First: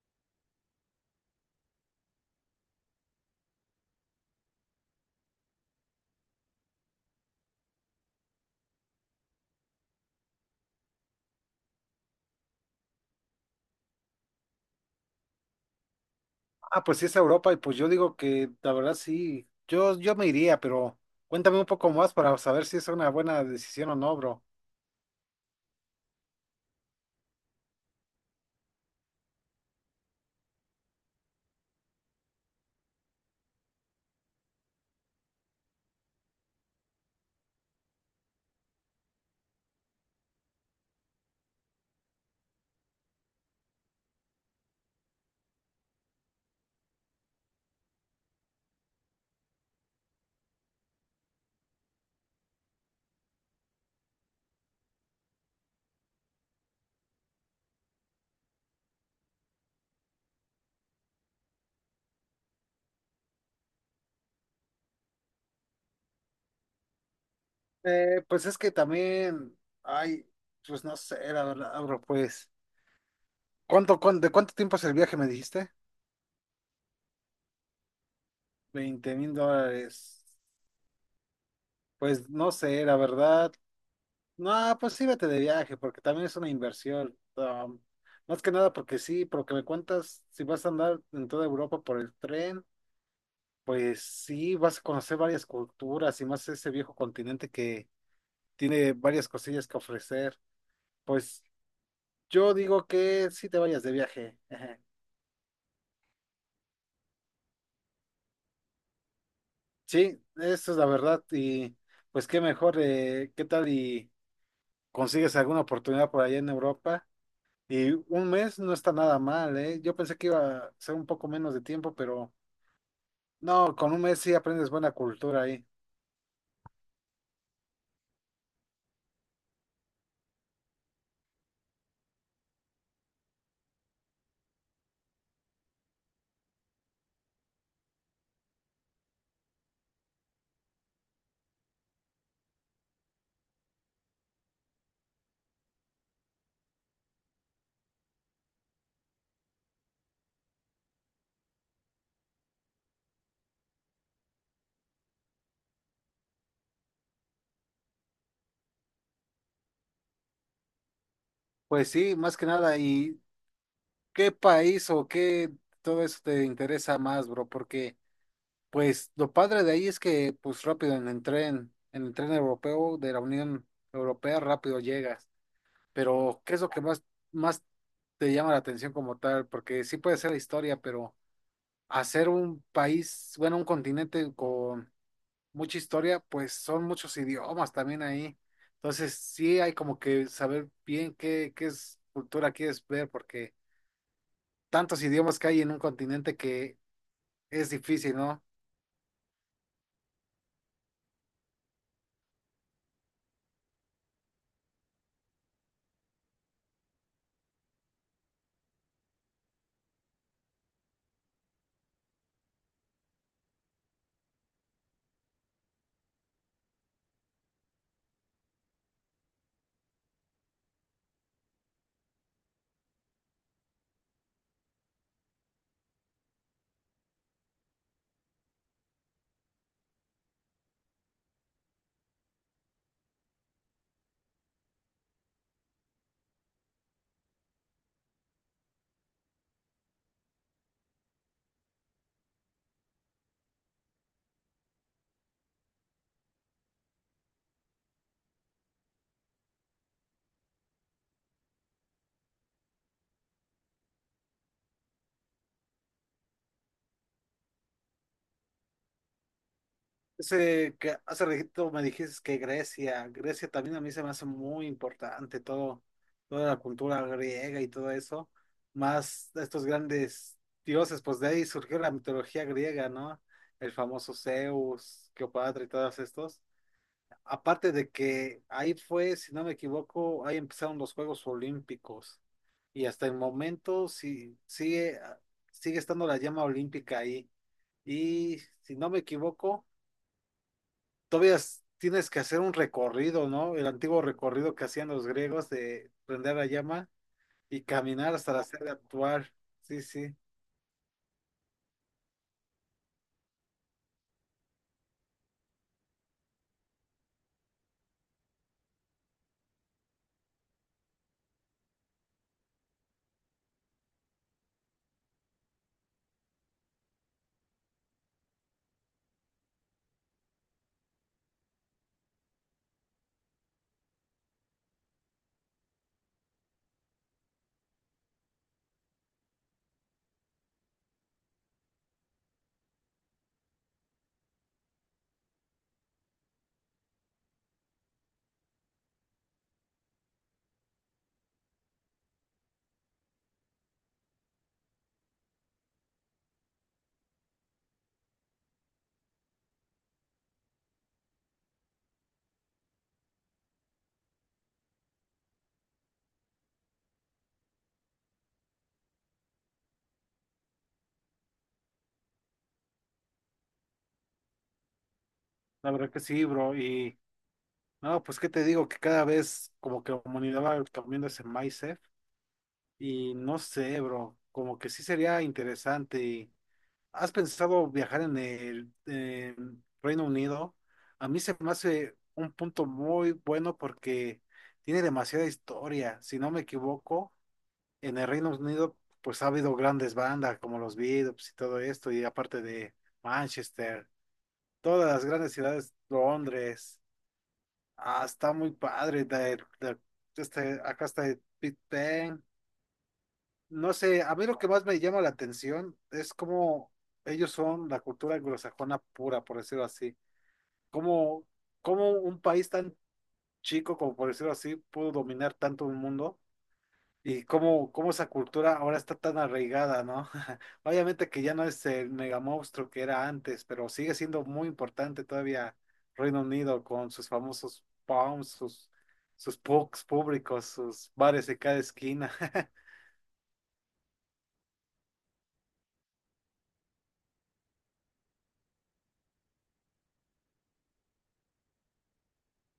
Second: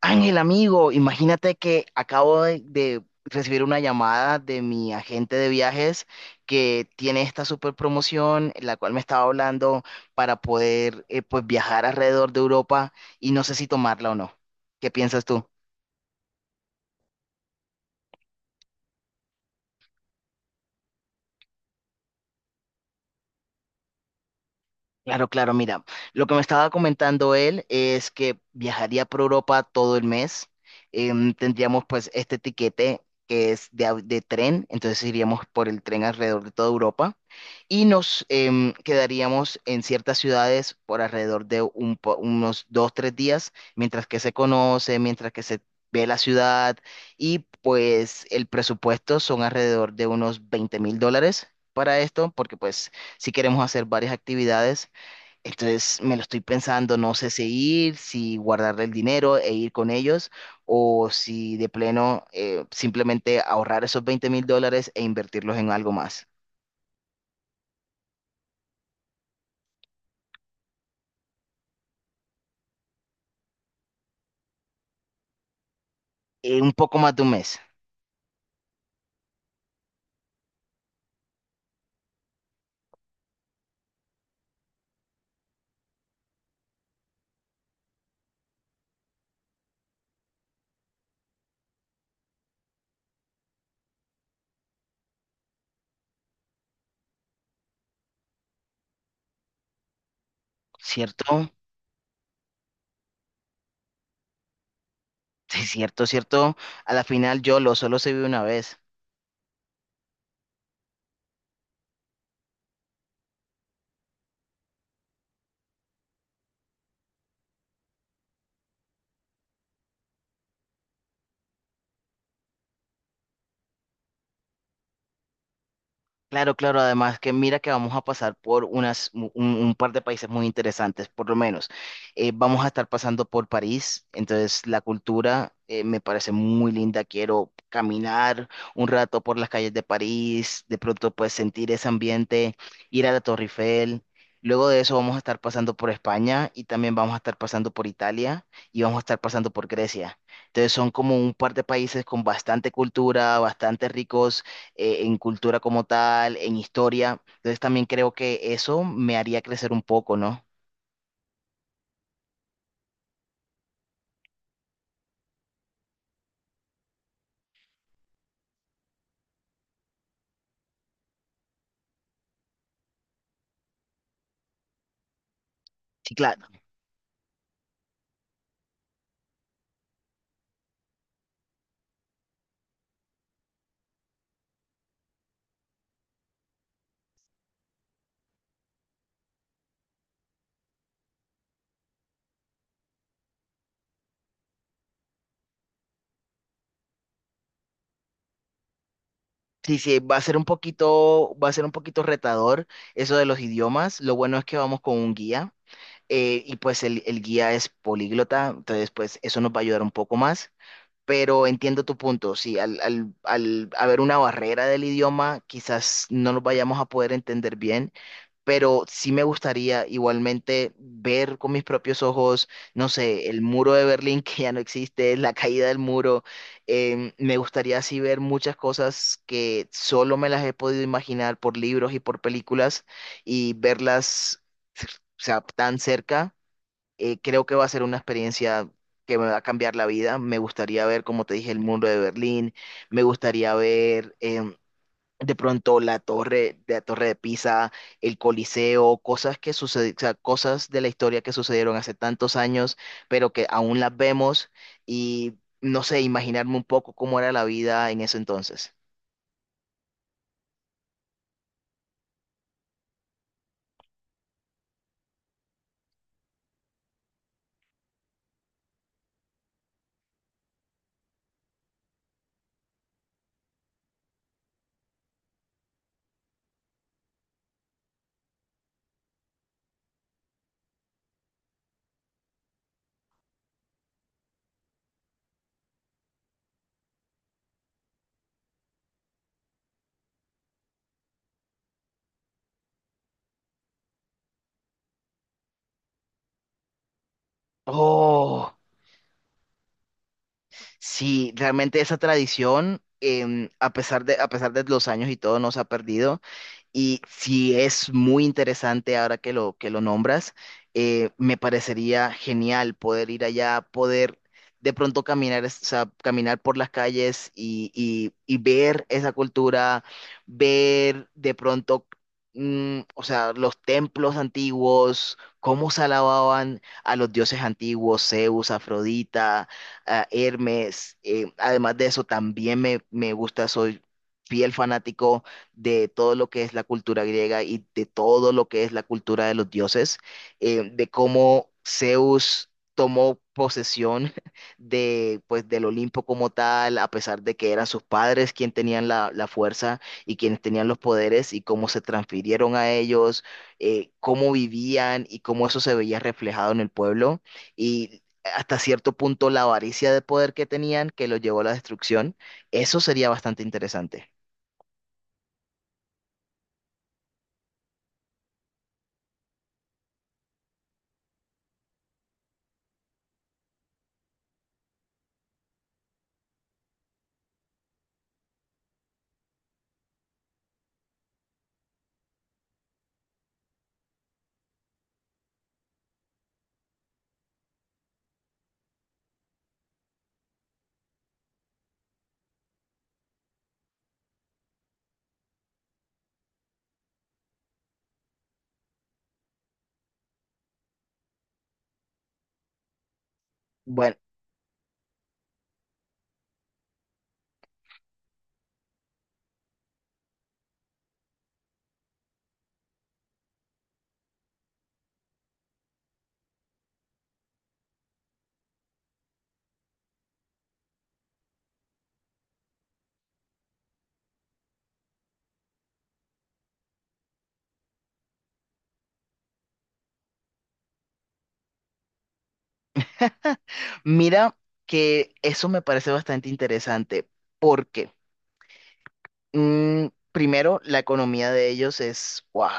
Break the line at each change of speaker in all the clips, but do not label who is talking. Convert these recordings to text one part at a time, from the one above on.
Ángel, amigo, imagínate que acabo de recibir una llamada de mi agente de viajes que tiene esta super promoción, la cual me estaba hablando para poder pues viajar alrededor de Europa y no sé si tomarla o no. ¿Qué piensas tú?
Ah, pues sí, es Europa y pues yo digo que la verdad sí, yo me iría, pero cuéntame un poco más para saber si es una buena decisión o no, bro.
Claro, claro, mira, lo que me estaba comentando él es que viajaría por Europa todo el mes. Tendríamos pues este tiquete que es de tren. Entonces iríamos por el tren alrededor de toda Europa y nos quedaríamos en ciertas ciudades por alrededor de unos 2, 3 días, mientras que se conoce, mientras que se ve la ciudad. Y pues el presupuesto son alrededor de unos $20.000 para esto, porque pues si queremos hacer varias actividades. Entonces me lo estoy pensando, no sé si ir, si guardarle el dinero e ir con ellos, o si de pleno simplemente ahorrar esos $20.000 e invertirlos en algo más.
Pues es que también, ay, pues no sé, la verdad, bro, pues, ¿ de cuánto tiempo es el viaje, me dijiste?
Un poco más de un mes,
20.000 dólares. Pues no sé, la verdad. No, pues sí, vete de viaje, porque también es una inversión. Más que nada porque sí, porque me cuentas si vas a andar en toda Europa por el tren. Pues sí, vas a conocer varias culturas y más ese viejo continente que tiene varias cosillas que ofrecer.
¿cierto?
Pues yo digo que sí te vayas de viaje. Ejé.
Sí, cierto, cierto. A la final yo lo solo se vive una vez.
Sí, eso es la verdad. Y pues qué mejor, qué tal y consigues alguna oportunidad por allá en Europa. Y un mes no está nada mal, ¿eh? Yo pensé que iba a ser un poco menos de tiempo, pero no, con un mes sí aprendes buena cultura ahí.
Claro, claro, además que mira que vamos a pasar por un par de países muy interesantes, por lo menos. Vamos a estar pasando por París. Entonces la cultura me parece muy linda. Quiero caminar un rato por las calles de París, de pronto pues sentir ese ambiente, ir a la Torre Eiffel. Luego de eso vamos a estar pasando por España y también vamos a estar pasando por Italia y vamos a estar pasando por Grecia. Entonces son como un par de países con bastante cultura, bastante ricos en cultura como tal, en historia. Entonces también creo que eso me haría crecer un poco, ¿no?
Pues sí, más que nada. ¿Y qué país o qué todo eso te interesa más, bro? Porque... pues lo padre de ahí es que pues rápido en el tren europeo de la Unión Europea rápido llegas.
Sí,
Pero
claro.
¿qué es lo que más, más te llama la atención como tal? Porque sí puede ser la historia, pero hacer un país, bueno, un continente con mucha historia, pues son muchos idiomas también ahí. Entonces sí hay como que saber bien qué, qué es cultura quieres ver, porque tantos idiomas que hay en un continente que es difícil, ¿no?
Sí, sí, va a ser un poquito, va a ser un poquito retador eso de los idiomas. Lo bueno es que vamos con un guía y pues el guía es políglota. Entonces pues eso nos va a ayudar un poco más. Pero entiendo tu punto, sí, al haber una barrera del idioma, quizás no nos vayamos a poder entender bien, pero sí me gustaría igualmente ver con mis propios ojos, no sé, el muro de Berlín que ya no existe, la caída del muro. Me gustaría así ver muchas cosas que solo me las he podido imaginar por libros y por películas y verlas, o sea, tan cerca. Creo que va a ser una experiencia que me va a cambiar la vida. Me gustaría ver, como te dije, el muro de Berlín. Me gustaría ver... em, de pronto la torre de Pisa, el Coliseo, o sea, cosas de la historia que sucedieron hace tantos años, pero que aún las vemos y no sé, imaginarme un poco cómo era la vida en ese entonces.
Ese que hace ratito me dijiste que Grecia también a mí se me hace muy importante todo, toda la cultura griega y todo eso, más estos grandes dioses, pues de ahí surgió la mitología griega, ¿no? El famoso Zeus, Cleopatra y todos estos. Aparte de que ahí fue, si no me equivoco, ahí empezaron los Juegos Olímpicos y hasta el momento sí, sigue estando la llama olímpica ahí. Y si no me equivoco, todavía tienes que hacer un recorrido, ¿no? El antiguo recorrido que hacían los griegos de prender la llama y caminar hasta la
Oh.
sede actual. Sí, sí,
Sí, realmente esa tradición, a pesar de los años y todo, no se ha perdido. Y sí es muy interesante ahora que lo nombras. Me parecería genial poder ir allá, poder de pronto caminar, o sea, caminar por las calles y ver esa cultura, ver de pronto, o sea, los templos antiguos, cómo se alababan a los dioses antiguos, Zeus, Afrodita, a Hermes. Además de eso, también me gusta, soy fiel fanático de todo lo que es la cultura griega y de todo lo que es la cultura de los dioses. De cómo Zeus tomó posesión del Olimpo como tal, a pesar de que eran sus padres quienes tenían la fuerza y quienes tenían los poderes y cómo se transfirieron a ellos, cómo vivían y cómo eso se veía reflejado en el pueblo. Y hasta cierto punto la avaricia de poder que tenían que lo llevó a la destrucción. Eso sería bastante interesante.
la verdad que sí, bro. Y no, pues qué te digo, que cada vez como que la humanidad va cambiando ese mindset y no sé, bro, como que sí sería interesante. ¿Has pensado viajar en el en Reino Unido? A mí se me hace un punto muy bueno porque tiene demasiada historia, si no me equivoco, en el Reino Unido, pues ha habido grandes bandas como los Beatles y todo esto, y aparte de Manchester, todas las grandes ciudades, Londres, ah, está muy padre, este, acá está el Big Ben, no
Bueno,
sé, a mí lo que más me llama la atención es cómo ellos son la cultura anglosajona pura, por decirlo así, cómo, cómo un país tan chico, como por decirlo así, pudo dominar tanto un mundo. Y cómo, cómo esa cultura ahora está tan arraigada, ¿no? Obviamente que ya no es el mega monstruo que era antes, pero sigue siendo muy importante todavía Reino Unido con sus famosos pubs, sus, sus pubs públicos, sus bares de cada esquina.
mira que eso me parece bastante interesante porque primero la economía de ellos es, wow,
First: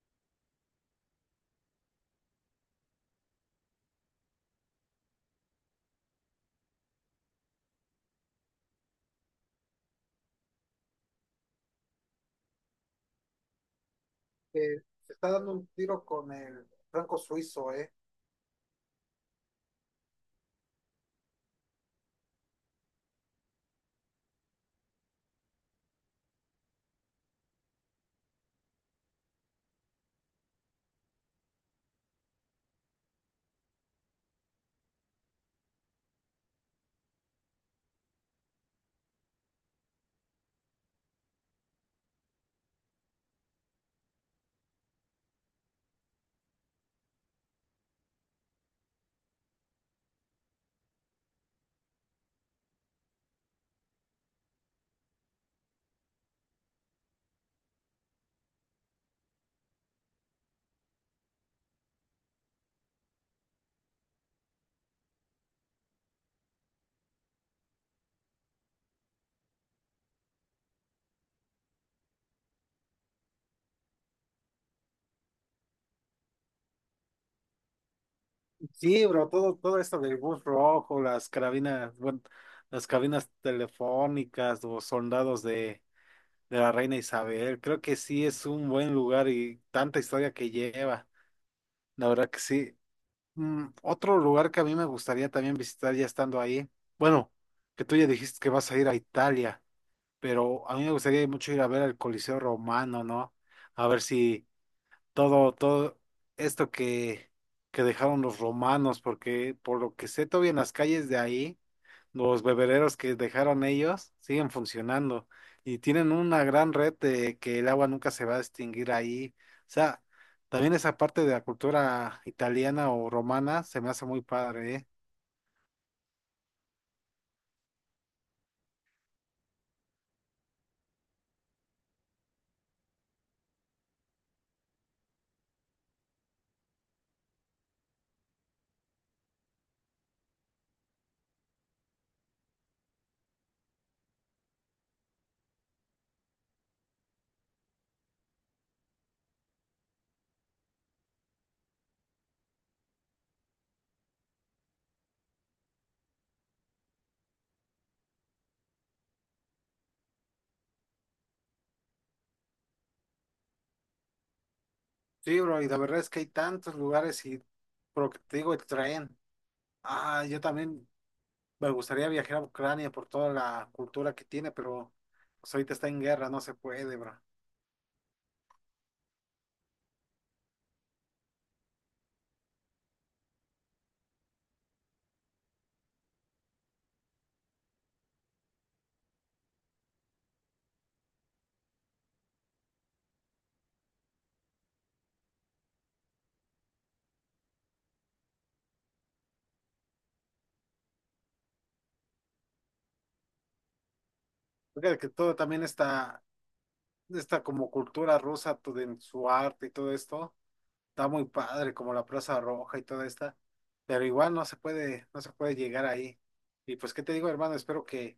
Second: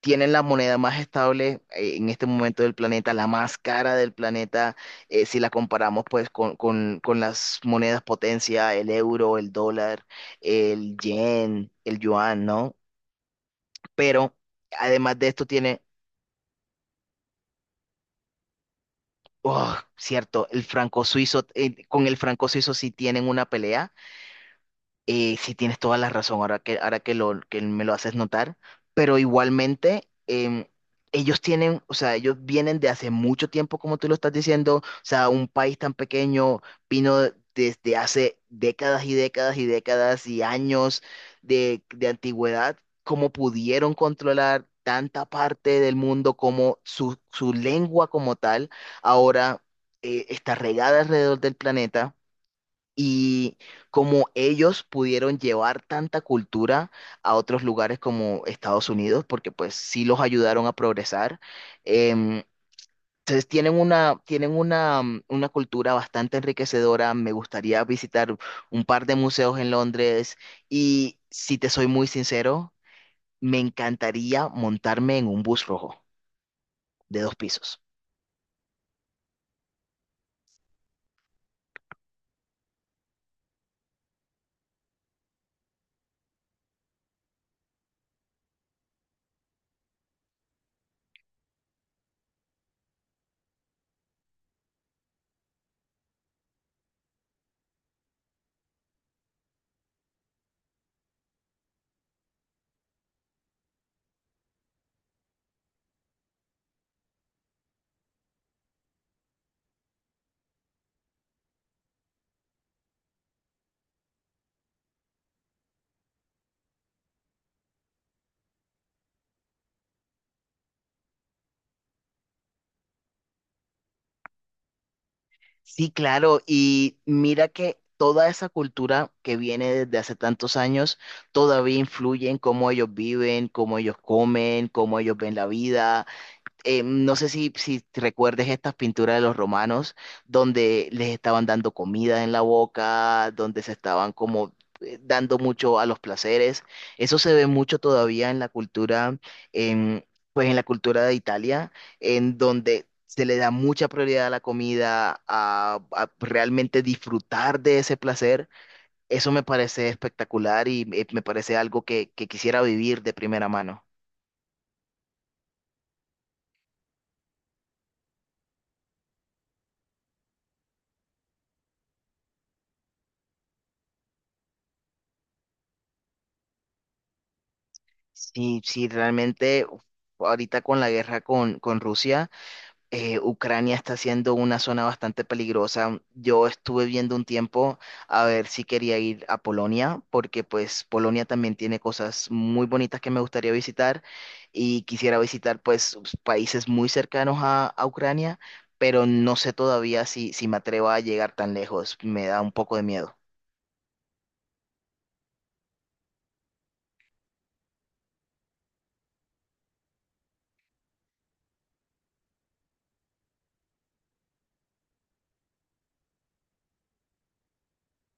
tienen la moneda más estable en este momento del planeta, la más cara del planeta. Si la comparamos pues con, las monedas potencia, el euro, el dólar, el yen, el yuan, ¿no? Pero
Se
además de
está
esto
dando un
tiene,
tiro con el franco suizo, ¿eh?
oh, cierto, el franco suizo. Con el franco suizo sí tienen una pelea. Sí tienes toda la razón ahora que me lo haces notar, pero igualmente ellos tienen, o sea, ellos vienen de hace mucho tiempo, como tú lo estás diciendo, o sea, un país tan pequeño vino desde hace décadas y décadas y décadas y años de antigüedad. Cómo pudieron controlar tanta parte del mundo, como su lengua como tal ahora está regada alrededor del planeta, y como ellos pudieron llevar tanta cultura a otros lugares como Estados Unidos, porque pues sí los ayudaron a progresar. em, entonces tienen una cultura bastante enriquecedora. Me gustaría visitar un par de museos en Londres y si te soy muy sincero, me encantaría montarme en un bus rojo de dos pisos.
Sí, bro, todo esto del bus rojo, las carabinas, bueno, las cabinas telefónicas, los soldados de la reina Isabel. Creo que sí es un buen lugar y tanta historia que lleva. La verdad que sí. Mm, otro lugar que a mí me gustaría también visitar ya estando ahí. Bueno, que tú ya dijiste que vas a ir a Italia, pero a mí me gustaría mucho ir a ver el Coliseo Romano, ¿no? A ver si todo, todo esto que dejaron los romanos, porque por lo que sé, todavía en las calles de ahí. Los bebederos que dejaron ellos siguen funcionando y tienen una gran red de que el agua nunca se va a extinguir ahí. O sea, también esa parte de la cultura italiana o romana se me hace muy padre, ¿eh?
Sí, claro, y mira que toda esa cultura que viene desde hace tantos años todavía influye en cómo ellos viven, cómo ellos comen, cómo ellos ven la vida. No sé si, recuerdes estas pinturas de los romanos, donde les estaban dando comida en la boca, donde se estaban como dando mucho a los placeres. Eso se ve mucho todavía en la cultura, en, en la cultura de Italia, en donde se le da mucha prioridad a la comida, a realmente disfrutar de ese placer. Eso me parece espectacular y me parece algo que quisiera vivir de primera mano.
Sí, bro, y la verdad es que hay tantos lugares y por lo que te digo, el tren. Ah, yo también me gustaría viajar a Ucrania por toda la cultura que tiene, pero pues ahorita está en guerra, no se puede, bro.
Sí, sí, realmente uf, ahorita con la guerra con Rusia. Ucrania está siendo una zona bastante peligrosa. Yo estuve viendo un tiempo a ver si quería ir a Polonia, porque pues Polonia también tiene cosas muy bonitas que me gustaría visitar y quisiera visitar pues países muy cercanos a Ucrania, pero no sé todavía si me atrevo a llegar tan lejos. Me da un poco de miedo.
Fíjate que todo también está, está como cultura rusa, todo en su arte y todo esto está muy padre, como la Plaza Roja y toda esta, pero igual no se puede, no se puede llegar ahí. Y pues, ¿qué te digo, hermano? Espero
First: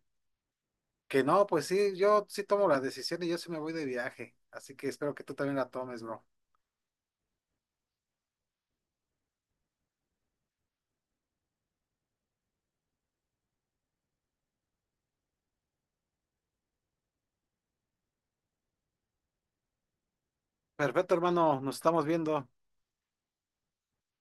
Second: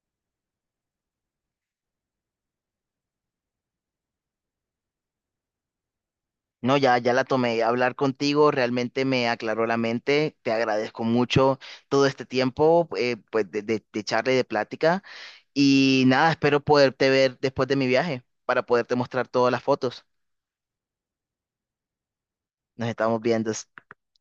que no, pues sí, yo sí tomo la decisión y yo sí me voy de viaje, así que espero que tú también la tomes, bro.
No, ya, ya la tomé. Hablar contigo realmente me aclaró la mente. Te agradezco mucho todo este tiempo. Pues, de charla y de plática. Y nada, espero poderte ver después de mi viaje para poderte mostrar todas las fotos.
Perfecto, hermano, nos estamos viendo.
Nos estamos viendo.